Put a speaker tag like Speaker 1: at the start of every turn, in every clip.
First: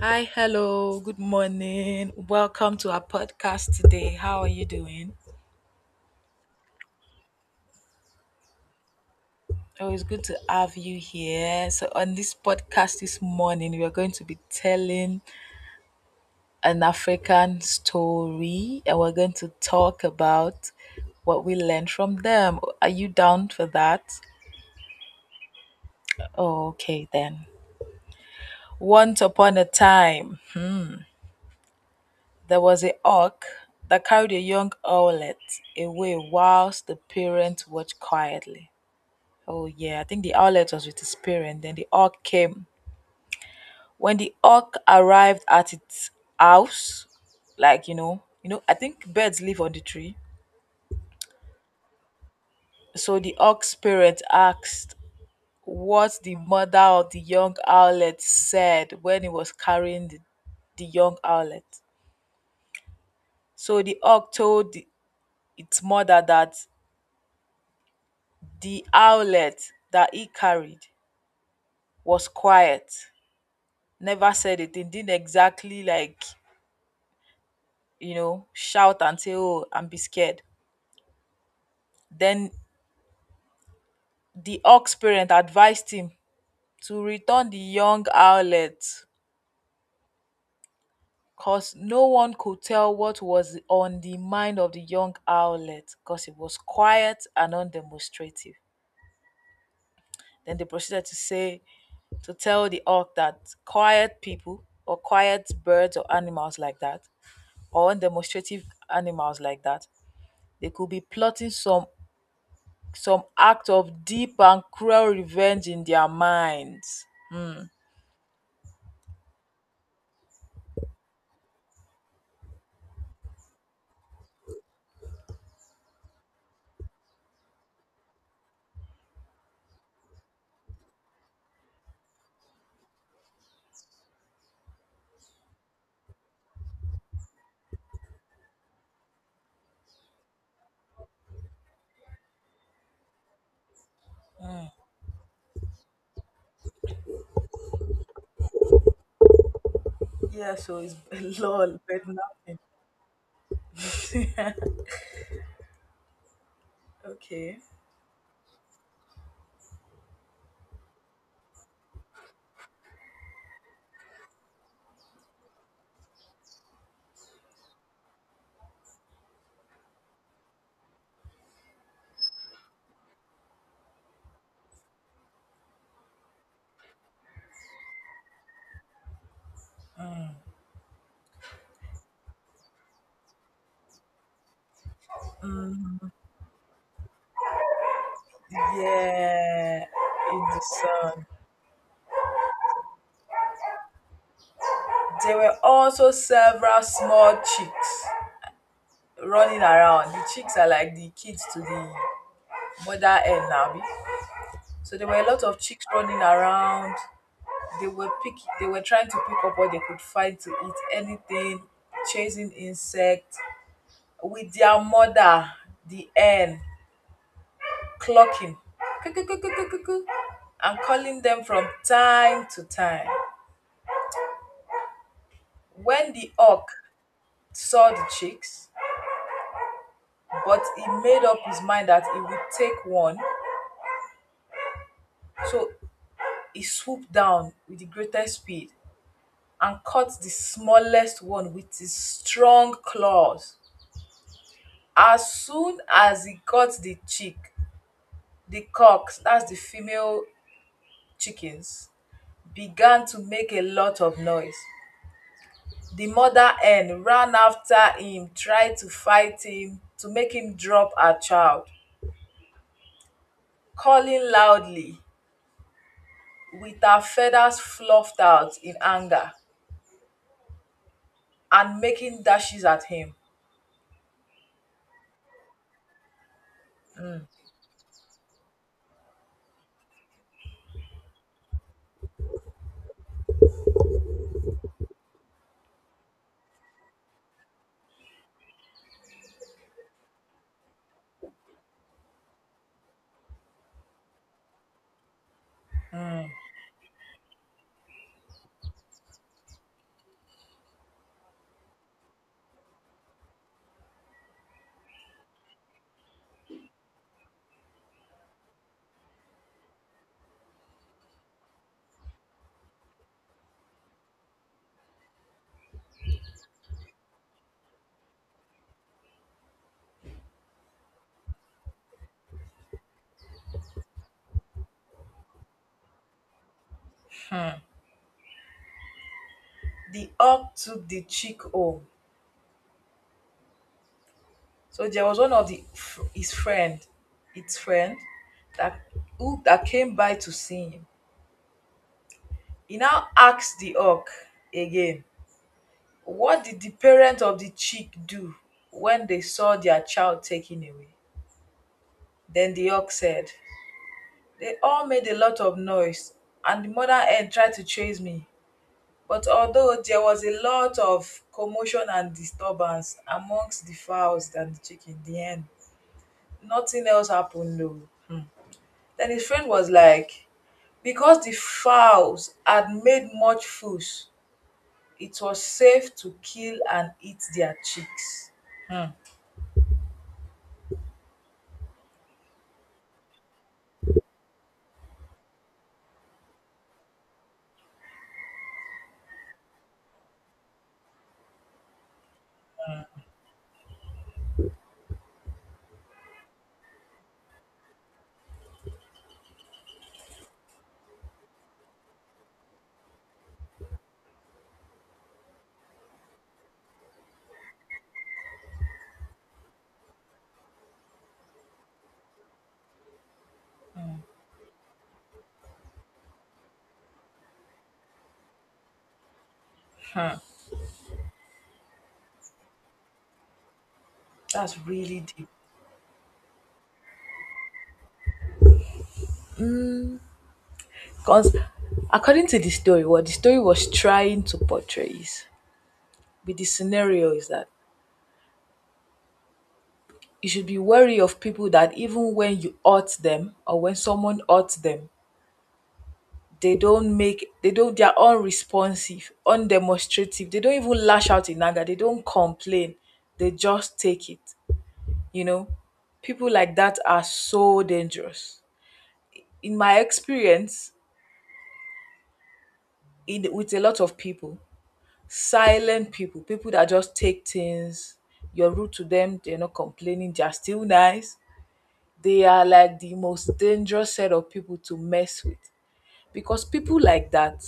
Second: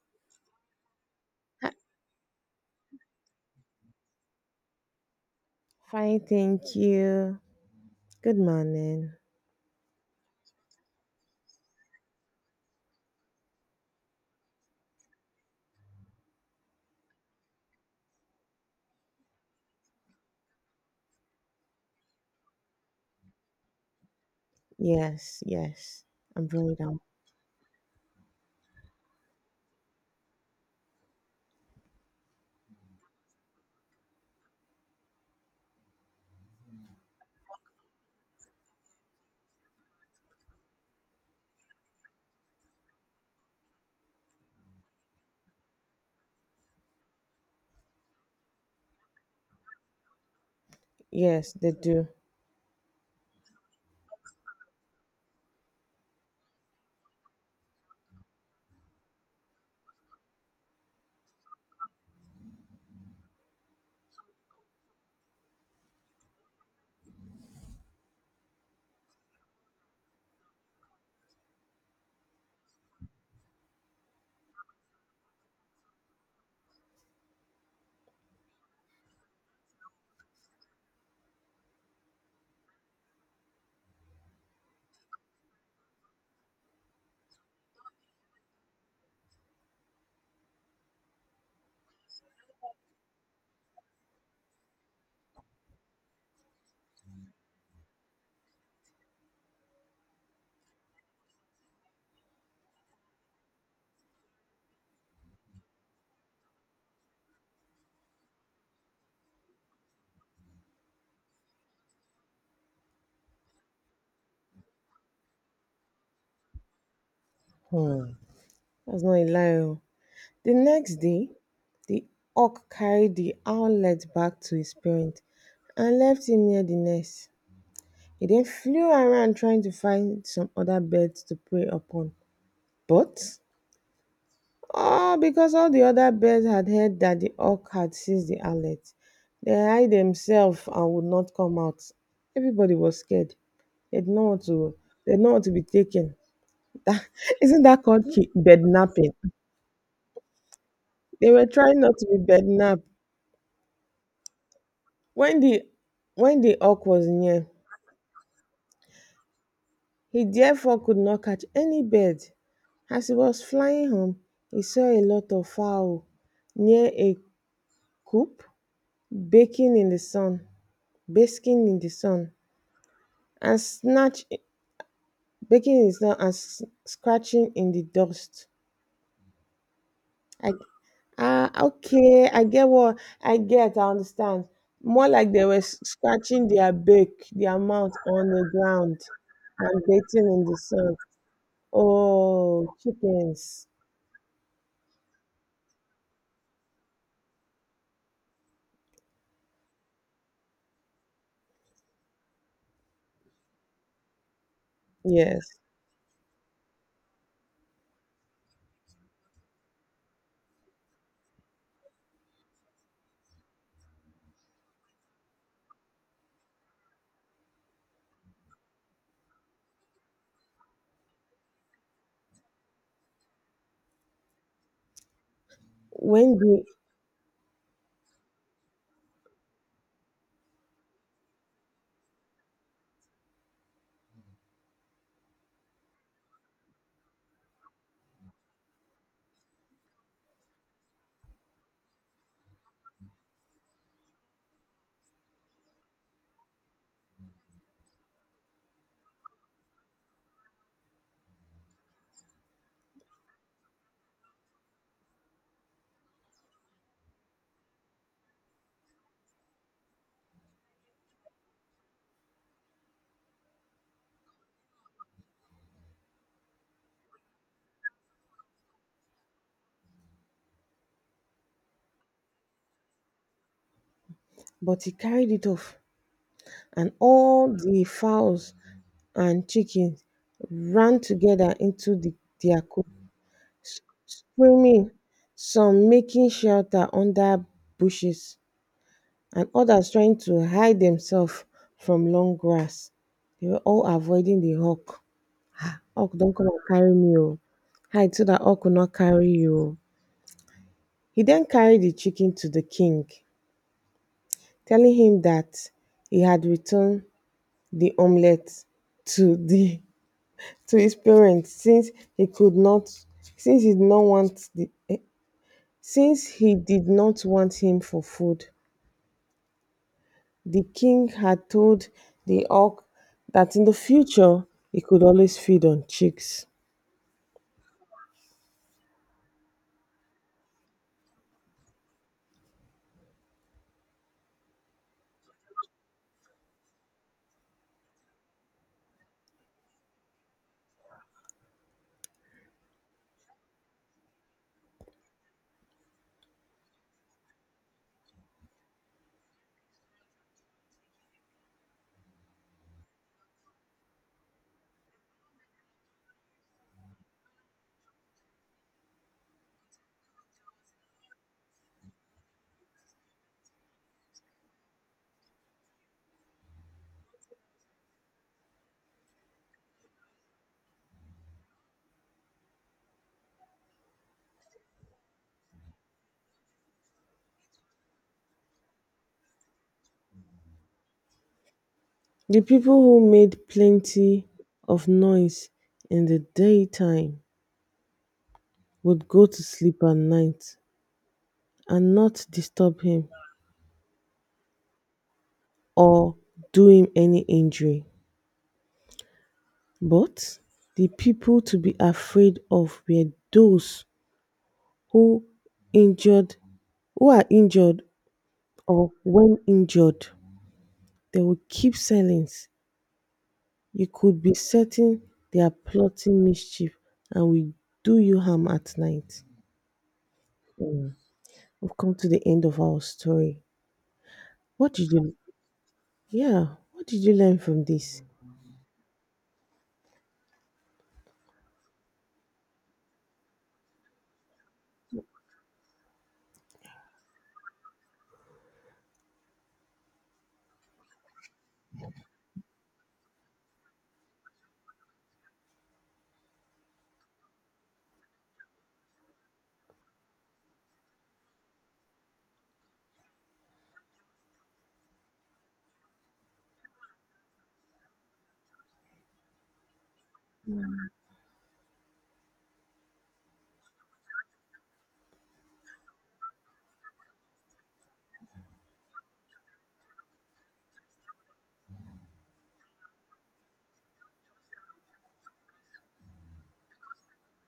Speaker 1: Hi, hello, good morning. Welcome to our podcast today. How are you doing?
Speaker 2: Fine, thank you. Good morning.
Speaker 1: Oh, it's good to have you here. So, on this podcast this morning, we are going to be telling an African story, and we're going to talk about what we learned from them. Are you down for that?
Speaker 2: Yes, yes. I'm
Speaker 1: Oh,
Speaker 2: very down.
Speaker 1: okay, then. Once upon a time, there was a hawk that carried a young owlet away whilst the parents watched quietly. Oh yeah, I think the outlet was with his parent. Then the orc came. When the orc arrived at its house, I think birds live on the tree.
Speaker 2: Yes, they do.
Speaker 1: So the orc's parent asked what the mother of the young owlet said when it was carrying the young owlet. So the orc told its mother that the owlet that he carried was quiet, never said a thing, didn't exactly shout and say, oh, and be scared. Then the ox parent advised him to return the young owlet because no one could tell what was on the mind of the young owlet because it was quiet and undemonstrative. Then they proceeded to say, to tell the ox that quiet people or quiet birds or animals like that, or undemonstrative animals like that, they could be plotting some act of deep and cruel revenge in their minds. Hmm.
Speaker 2: Hmm. That's not a lie, oh. The next day, the hawk carried the owlet back to his parent and left him near the nest. He then flew around trying to find some other birds to prey upon. But oh, because all the other birds had heard that the hawk had seized the owlet, they hid themselves and would not come out. Everybody was scared. They did not want to. They did not want to be taken. That, isn't that called bednapping?
Speaker 1: Yeah, so it's
Speaker 2: They were trying
Speaker 1: lol,
Speaker 2: not to
Speaker 1: but
Speaker 2: be
Speaker 1: nothing.
Speaker 2: bednapped. When the when the hawk was near,
Speaker 1: Okay.
Speaker 2: he therefore could not catch any bird. As he was flying home, he saw a lot of fowl near a coop, baking in the sun, basking in the sun. And snatch, baking is not as scratching in the dust. I ah okay, I get. I understand. More like they were scratching their back, their mouth on the ground, and
Speaker 1: Yeah,
Speaker 2: bathing
Speaker 1: in
Speaker 2: in the
Speaker 1: the
Speaker 2: sun.
Speaker 1: sun.
Speaker 2: Oh, chickens!
Speaker 1: There were also several small chicks running around. The chicks are like the kids to the mother hen now. So there were a lot
Speaker 2: Yes.
Speaker 1: of chicks running around. They were trying to pick up what they could find to eat, anything, chasing insects, with their mother, the hen, clucking "kukukukukuku" and calling them from time to time. When the
Speaker 2: When the
Speaker 1: hawk saw the chicks, but he made up his mind that he would take one, so he swooped down with the greatest speed and caught the smallest one with his strong claws. As soon as he got the chick, the cocks, that's the female chickens, began to make a lot of noise. The mother hen ran after him, tried to fight him to make him drop her child, calling loudly with her feathers fluffed out in anger and making dashes at him.
Speaker 2: But he carried it off, and all the fowls and chickens ran together into their coop, screaming, some making shelter under bushes and others trying to hide themselves from long grass. They were all avoiding the hawk. Hawk, don't come and carry me, oh. Hide so that hawk will not carry you, oh." He then carried the chicken to the king, telling him that he had returned the omelette to the to his parents since he could not, since he did not want the eh, since he did not want him for food. The king had told the auk that in the future he could always feed on chicks.
Speaker 1: Hmm. The hawk took the chick home. So there was one of the his friend its friend that who that came by to see him. He now asked the hawk again, what did the parent of the chick do when they saw their child taken away? Then the ox said, they all made a lot of noise, and the mother hen tried to chase me. But although there was a lot of commotion and disturbance amongst the fowls and the chicken, the hen, nothing else happened, no. Hmm. Then his friend was like, because the fowls had made much fuss, it was safe to kill and eat their chicks. Hmm.
Speaker 2: The people who made plenty of noise in the daytime would go to sleep at night and not disturb him or do him any injury. But the people to be afraid of were those who injured, who are injured, or when injured they will keep silence. You could be certain they are plotting mischief and will do you harm at night.
Speaker 1: Hmm.
Speaker 2: Hmm, we've come to the end of our story.
Speaker 1: That's
Speaker 2: What did
Speaker 1: really
Speaker 2: you
Speaker 1: deep.
Speaker 2: yeah, what did you learn from this?
Speaker 1: Because according to the story, what the story was trying to portray is be the scenario is that you should be wary of people that even when you hurt them or when someone hurts them, they don't make they don't they are unresponsive, undemonstrative. They don't even lash out in anger. They don't complain. They just take it. You know, people like that are so dangerous. In my experience, in with a lot of people, silent people, people that just take things, you're rude to them, they're not complaining, they're still nice. They are like the most dangerous set of people to mess with, because people like that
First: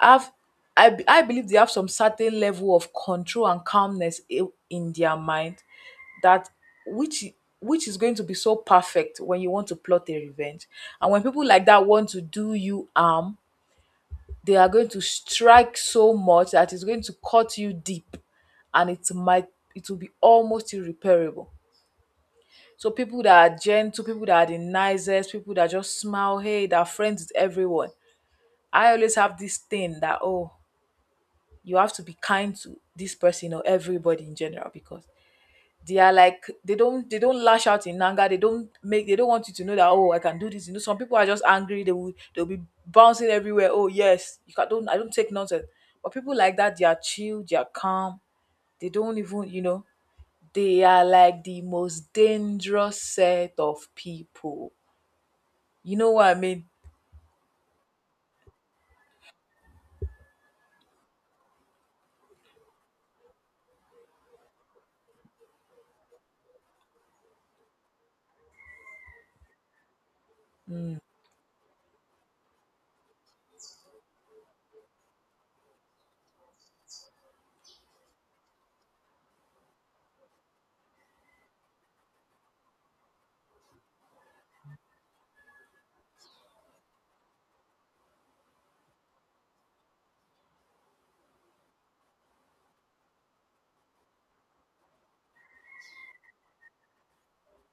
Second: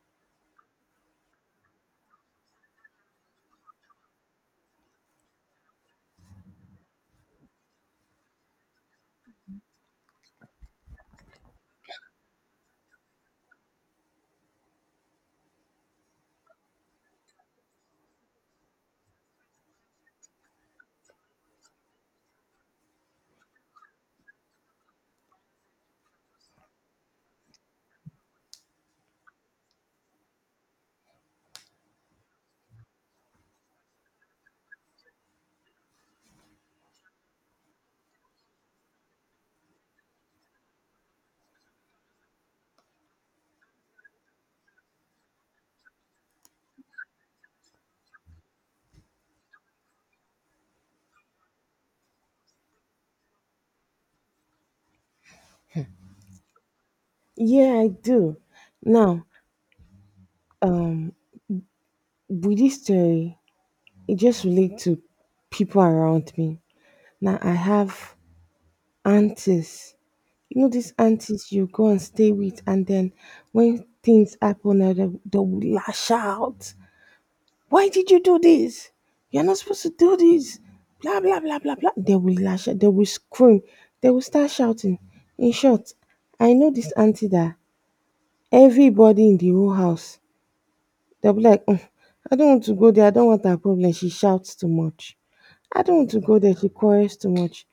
Speaker 1: have I believe they have some certain level of control and calmness in their mind that which which is going to be so perfect when you want to plot a revenge. And when people like that want to do you harm, they are going to strike so much that it's going to cut you deep, and it will be almost irreparable. So people that are gentle, people that are the nicest, people that just smile, hey, that are friends with everyone. I always have this thing that oh, you have to be kind to this person or everybody in general, because they are like they don't lash out in anger. They don't want you to know that oh, I can do this. You know, some people are just angry. They'll be bouncing everywhere. Oh yes, you can don't I don't take nonsense. But people like that, they are chill, they are calm. They don't even, you know, they are like the most dangerous set of people. You know what I mean?
Speaker 2: Yeah, I do. Now, with this story, it just relates to people around me. Now, I have aunties. You know, these
Speaker 1: Mm,
Speaker 2: aunties you go and stay with, and then when things happen, they will lash out. Why did you do this? You're not supposed to do this. Blah, blah, blah, blah, blah. They will lash out. They will scream. They will start shouting. In short, I know this auntie that everybody in the whole house, they'll be like, "Mm, I don't want to go there. I don't want that problem. She shouts too much. I don't want to go there. She quarrels too much.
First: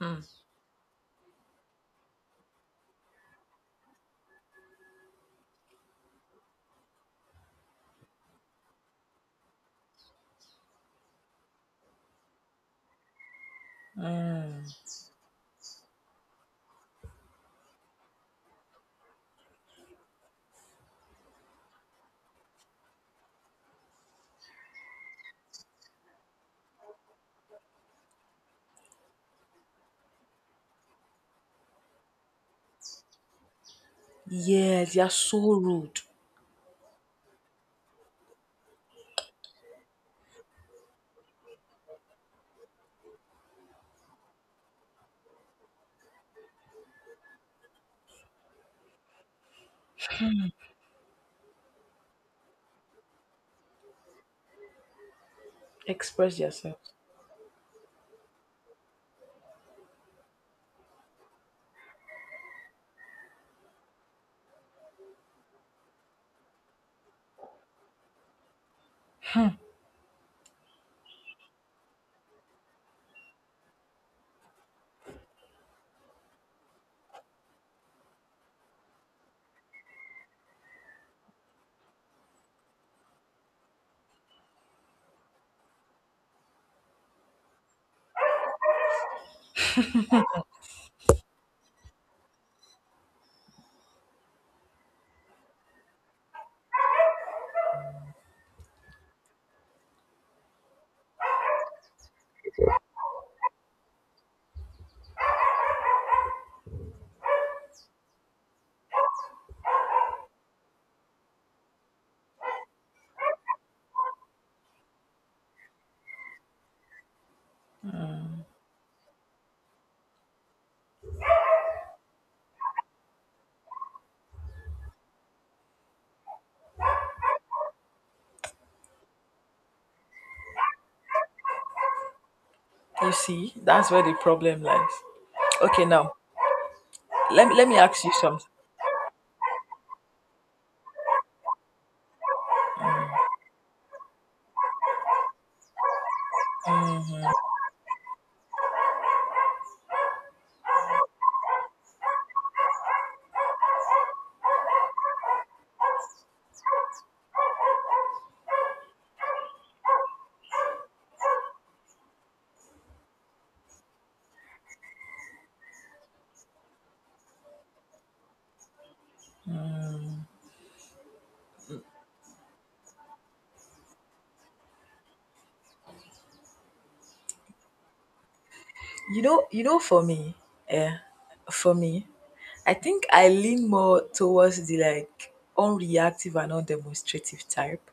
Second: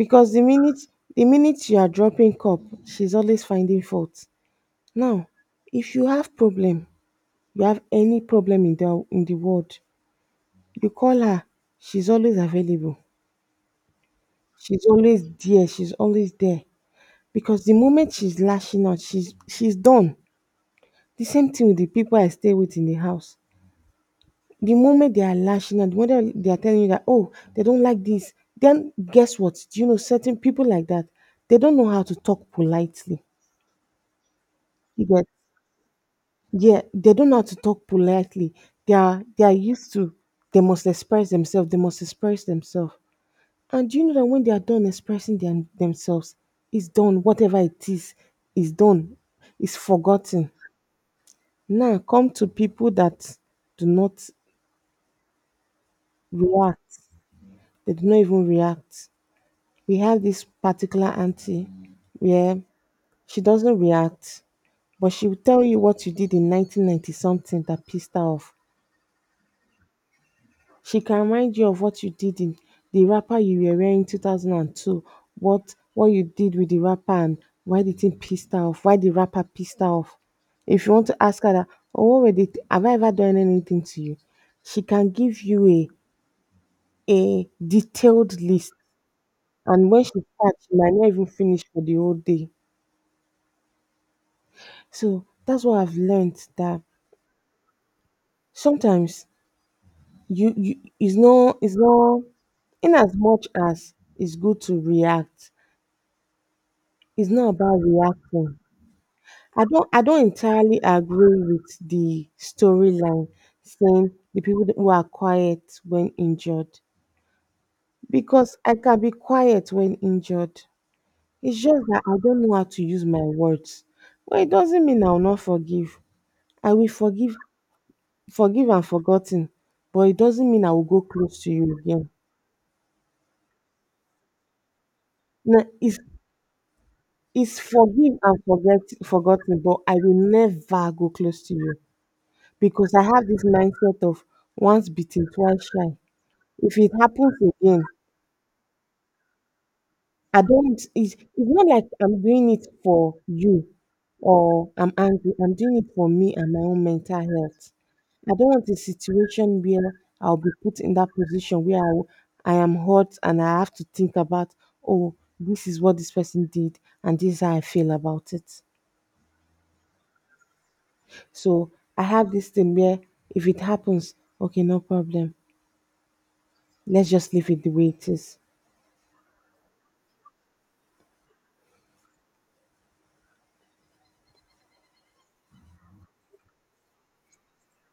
Speaker 1: mm,
Speaker 2: the minute you are dropping cup, she's always finding fault. Now, if you have problem, you have any problem in the world, you call her, she's always available.
Speaker 1: mm.
Speaker 2: She's always there, she's always there. Because the moment she's lashing out, she's done. The same thing with the people I stay with in the house. The moment they are lashing out, the moment they are telling you that, oh, they don't like this, then guess what? Do you know certain people like that? They don't know how to talk politely.
Speaker 1: Yeah, they
Speaker 2: You
Speaker 1: are
Speaker 2: get
Speaker 1: so rude.
Speaker 2: yeah, they don't know how to talk politely. They are used to, they must express themselves, they must express themselves. And do you know that when they are done expressing themselves, it's done, whatever it is done, is forgotten. Now come to people that do not
Speaker 1: Express yourself.
Speaker 2: react, they do not even react. We have this particular auntie where she doesn't react, but she will tell you what you did in 1990 something that pissed her off. She can remind you of what you did in the wrapper you were wearing in 2002, what you did with the wrapper and why the thing pissed her off, why the wrapper pissed her off. If you want to ask her that, "Oh, what were the th- have I ever done anything to you?" She can give you a detailed list, and when she starts, she might not even finish for the whole day. So that's what I've learned, that sometimes you, you it's not in as much as it's good to react, it's not about reacting. I don't entirely agree with the storyline saying the people who are quiet when injured, because I can be quiet when injured. It's just that I don't know how to use my words. But it doesn't mean I will not forgive. I will forgive, forgive and forgotten, but it doesn't mean I will go close to you again.
Speaker 1: You see, that's where the problem lies.
Speaker 2: Now
Speaker 1: Okay,
Speaker 2: it's
Speaker 1: now let me
Speaker 2: it's
Speaker 1: let me ask you
Speaker 2: forgive and
Speaker 1: something.
Speaker 2: forget forgotten, but I will never go close to you, because I have this mindset of once bitten, twice shy. If it happens again, I don't. It's not like I'm doing it for you or I'm angry. I'm doing it for me and my own mental health. I don't want a situation where I'll be put in that position where I, will- I am hurt and I have to think about, oh, this is what this person did and this is how I feel about it. So I have this thing where if it happens, okay, no problem. Let's just leave it the way it is.
Speaker 1: For me, yeah, for me, I think I lean more towards the like unreactive and undemonstrative type.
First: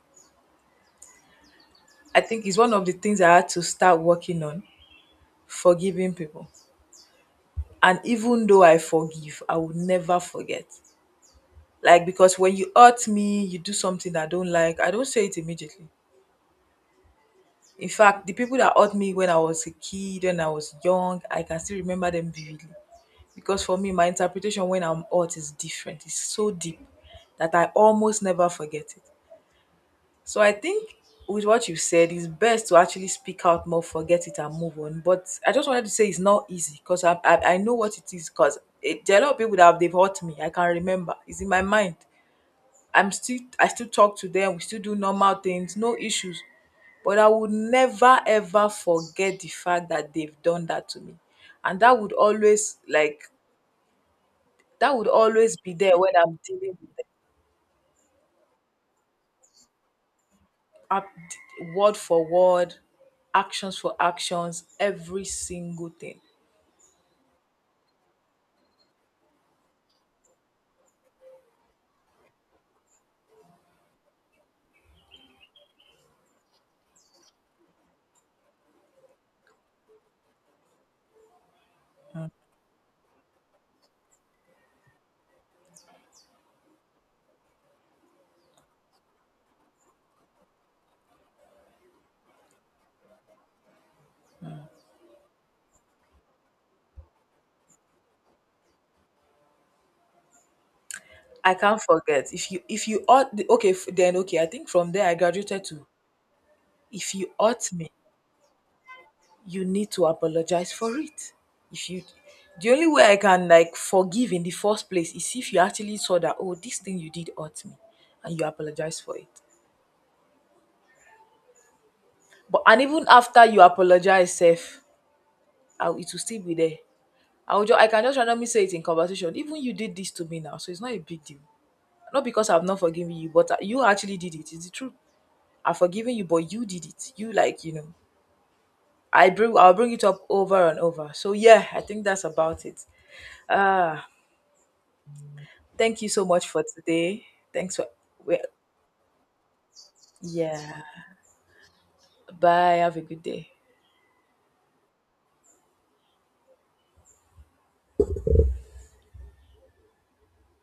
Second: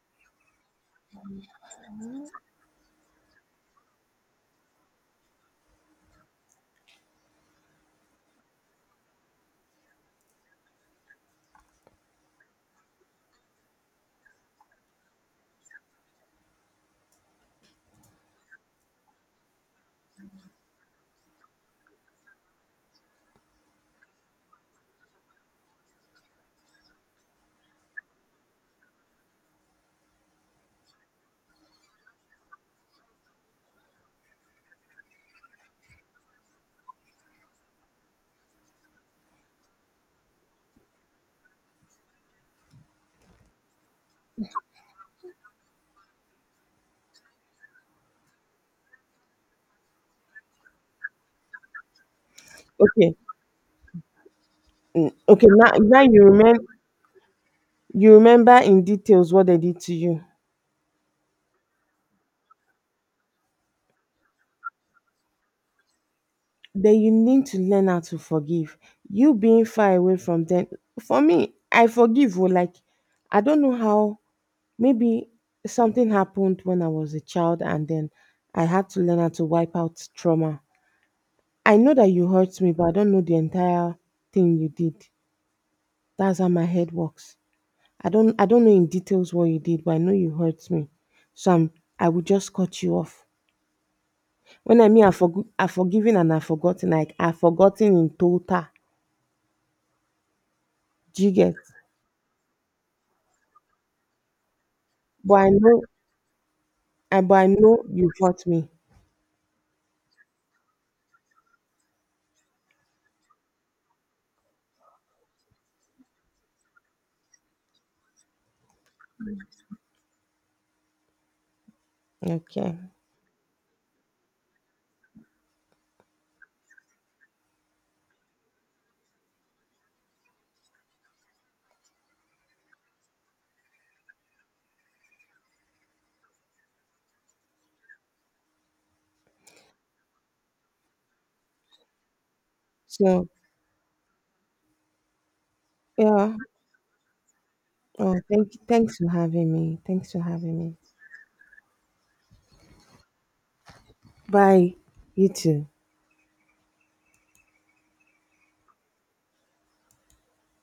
Speaker 1: I think it's one of the things I had to start working on, forgiving people. And even though I forgive, I will never forget. Like because when you hurt me, you do something I don't like, I don't say it immediately. In fact, the people that hurt me when I was a kid, when I was young, I can still remember them vividly. Because for me, my interpretation when I'm hurt is different. It's so deep that I almost never forget it. So I think with what you said, it's best to actually speak out more, forget it, and move on. But I just wanted to say it's not easy because I know what it is. Because there are a lot of people that have they've hurt me. I can remember. It's in my mind. I still talk to them, we still do normal things, no issues. But I would never ever forget the fact that they've done that to me. And that would always
Speaker 2: Okay.
Speaker 1: like that would
Speaker 2: Mm, okay.
Speaker 1: always
Speaker 2: Now,
Speaker 1: be there
Speaker 2: now
Speaker 1: when
Speaker 2: you
Speaker 1: I'm
Speaker 2: remember,
Speaker 1: dealing with them.
Speaker 2: you remember in details what they did to you.
Speaker 1: Up- word for word, actions for actions, every single thing.
Speaker 2: Then you need to learn how to forgive. You being far away from them. For me, I forgive, oh. Like I don't know how. Maybe something happened when I was a child, and then I had to learn how to wipe out trauma. I know that you hurt me, but I don't know the entire thing you did. That's how my head works. I don't know in details what you did, but I know you hurt me. So I'm, I will just cut you off. When I mean I've forg I've forgiven and I've forgotten, like, I've forgotten in total. Do you
Speaker 1: I
Speaker 2: get?
Speaker 1: can't forget. If you ought okay f- then okay, I think from there I
Speaker 2: But I
Speaker 1: graduated
Speaker 2: know,
Speaker 1: to if
Speaker 2: I
Speaker 1: you
Speaker 2: but I
Speaker 1: ought
Speaker 2: know
Speaker 1: me,
Speaker 2: you've hurt me.
Speaker 1: you need to apologize for it. If you The only way I can like forgive in the first place is if you actually saw that oh, this thing you did hurt me, and you apologize for it. But
Speaker 2: Okay.
Speaker 1: and even after you apologize, self, I, it will still be there. I can just randomly say it in conversation. Even you did this to me now, so it's not a big deal. Not because I've not forgiven you, but you actually did it. It's the truth. I've forgiven you, but you did it. You like you know. I'll bring it up over and over. So yeah, I think that's about it.
Speaker 2: So,
Speaker 1: Ah, thank you so
Speaker 2: yeah.
Speaker 1: much for today. Thanks for,
Speaker 2: Oh,
Speaker 1: well,
Speaker 2: thanks for having me. Thanks for having me.
Speaker 1: yeah. Bye. Have a good day.
Speaker 2: Bye. You too.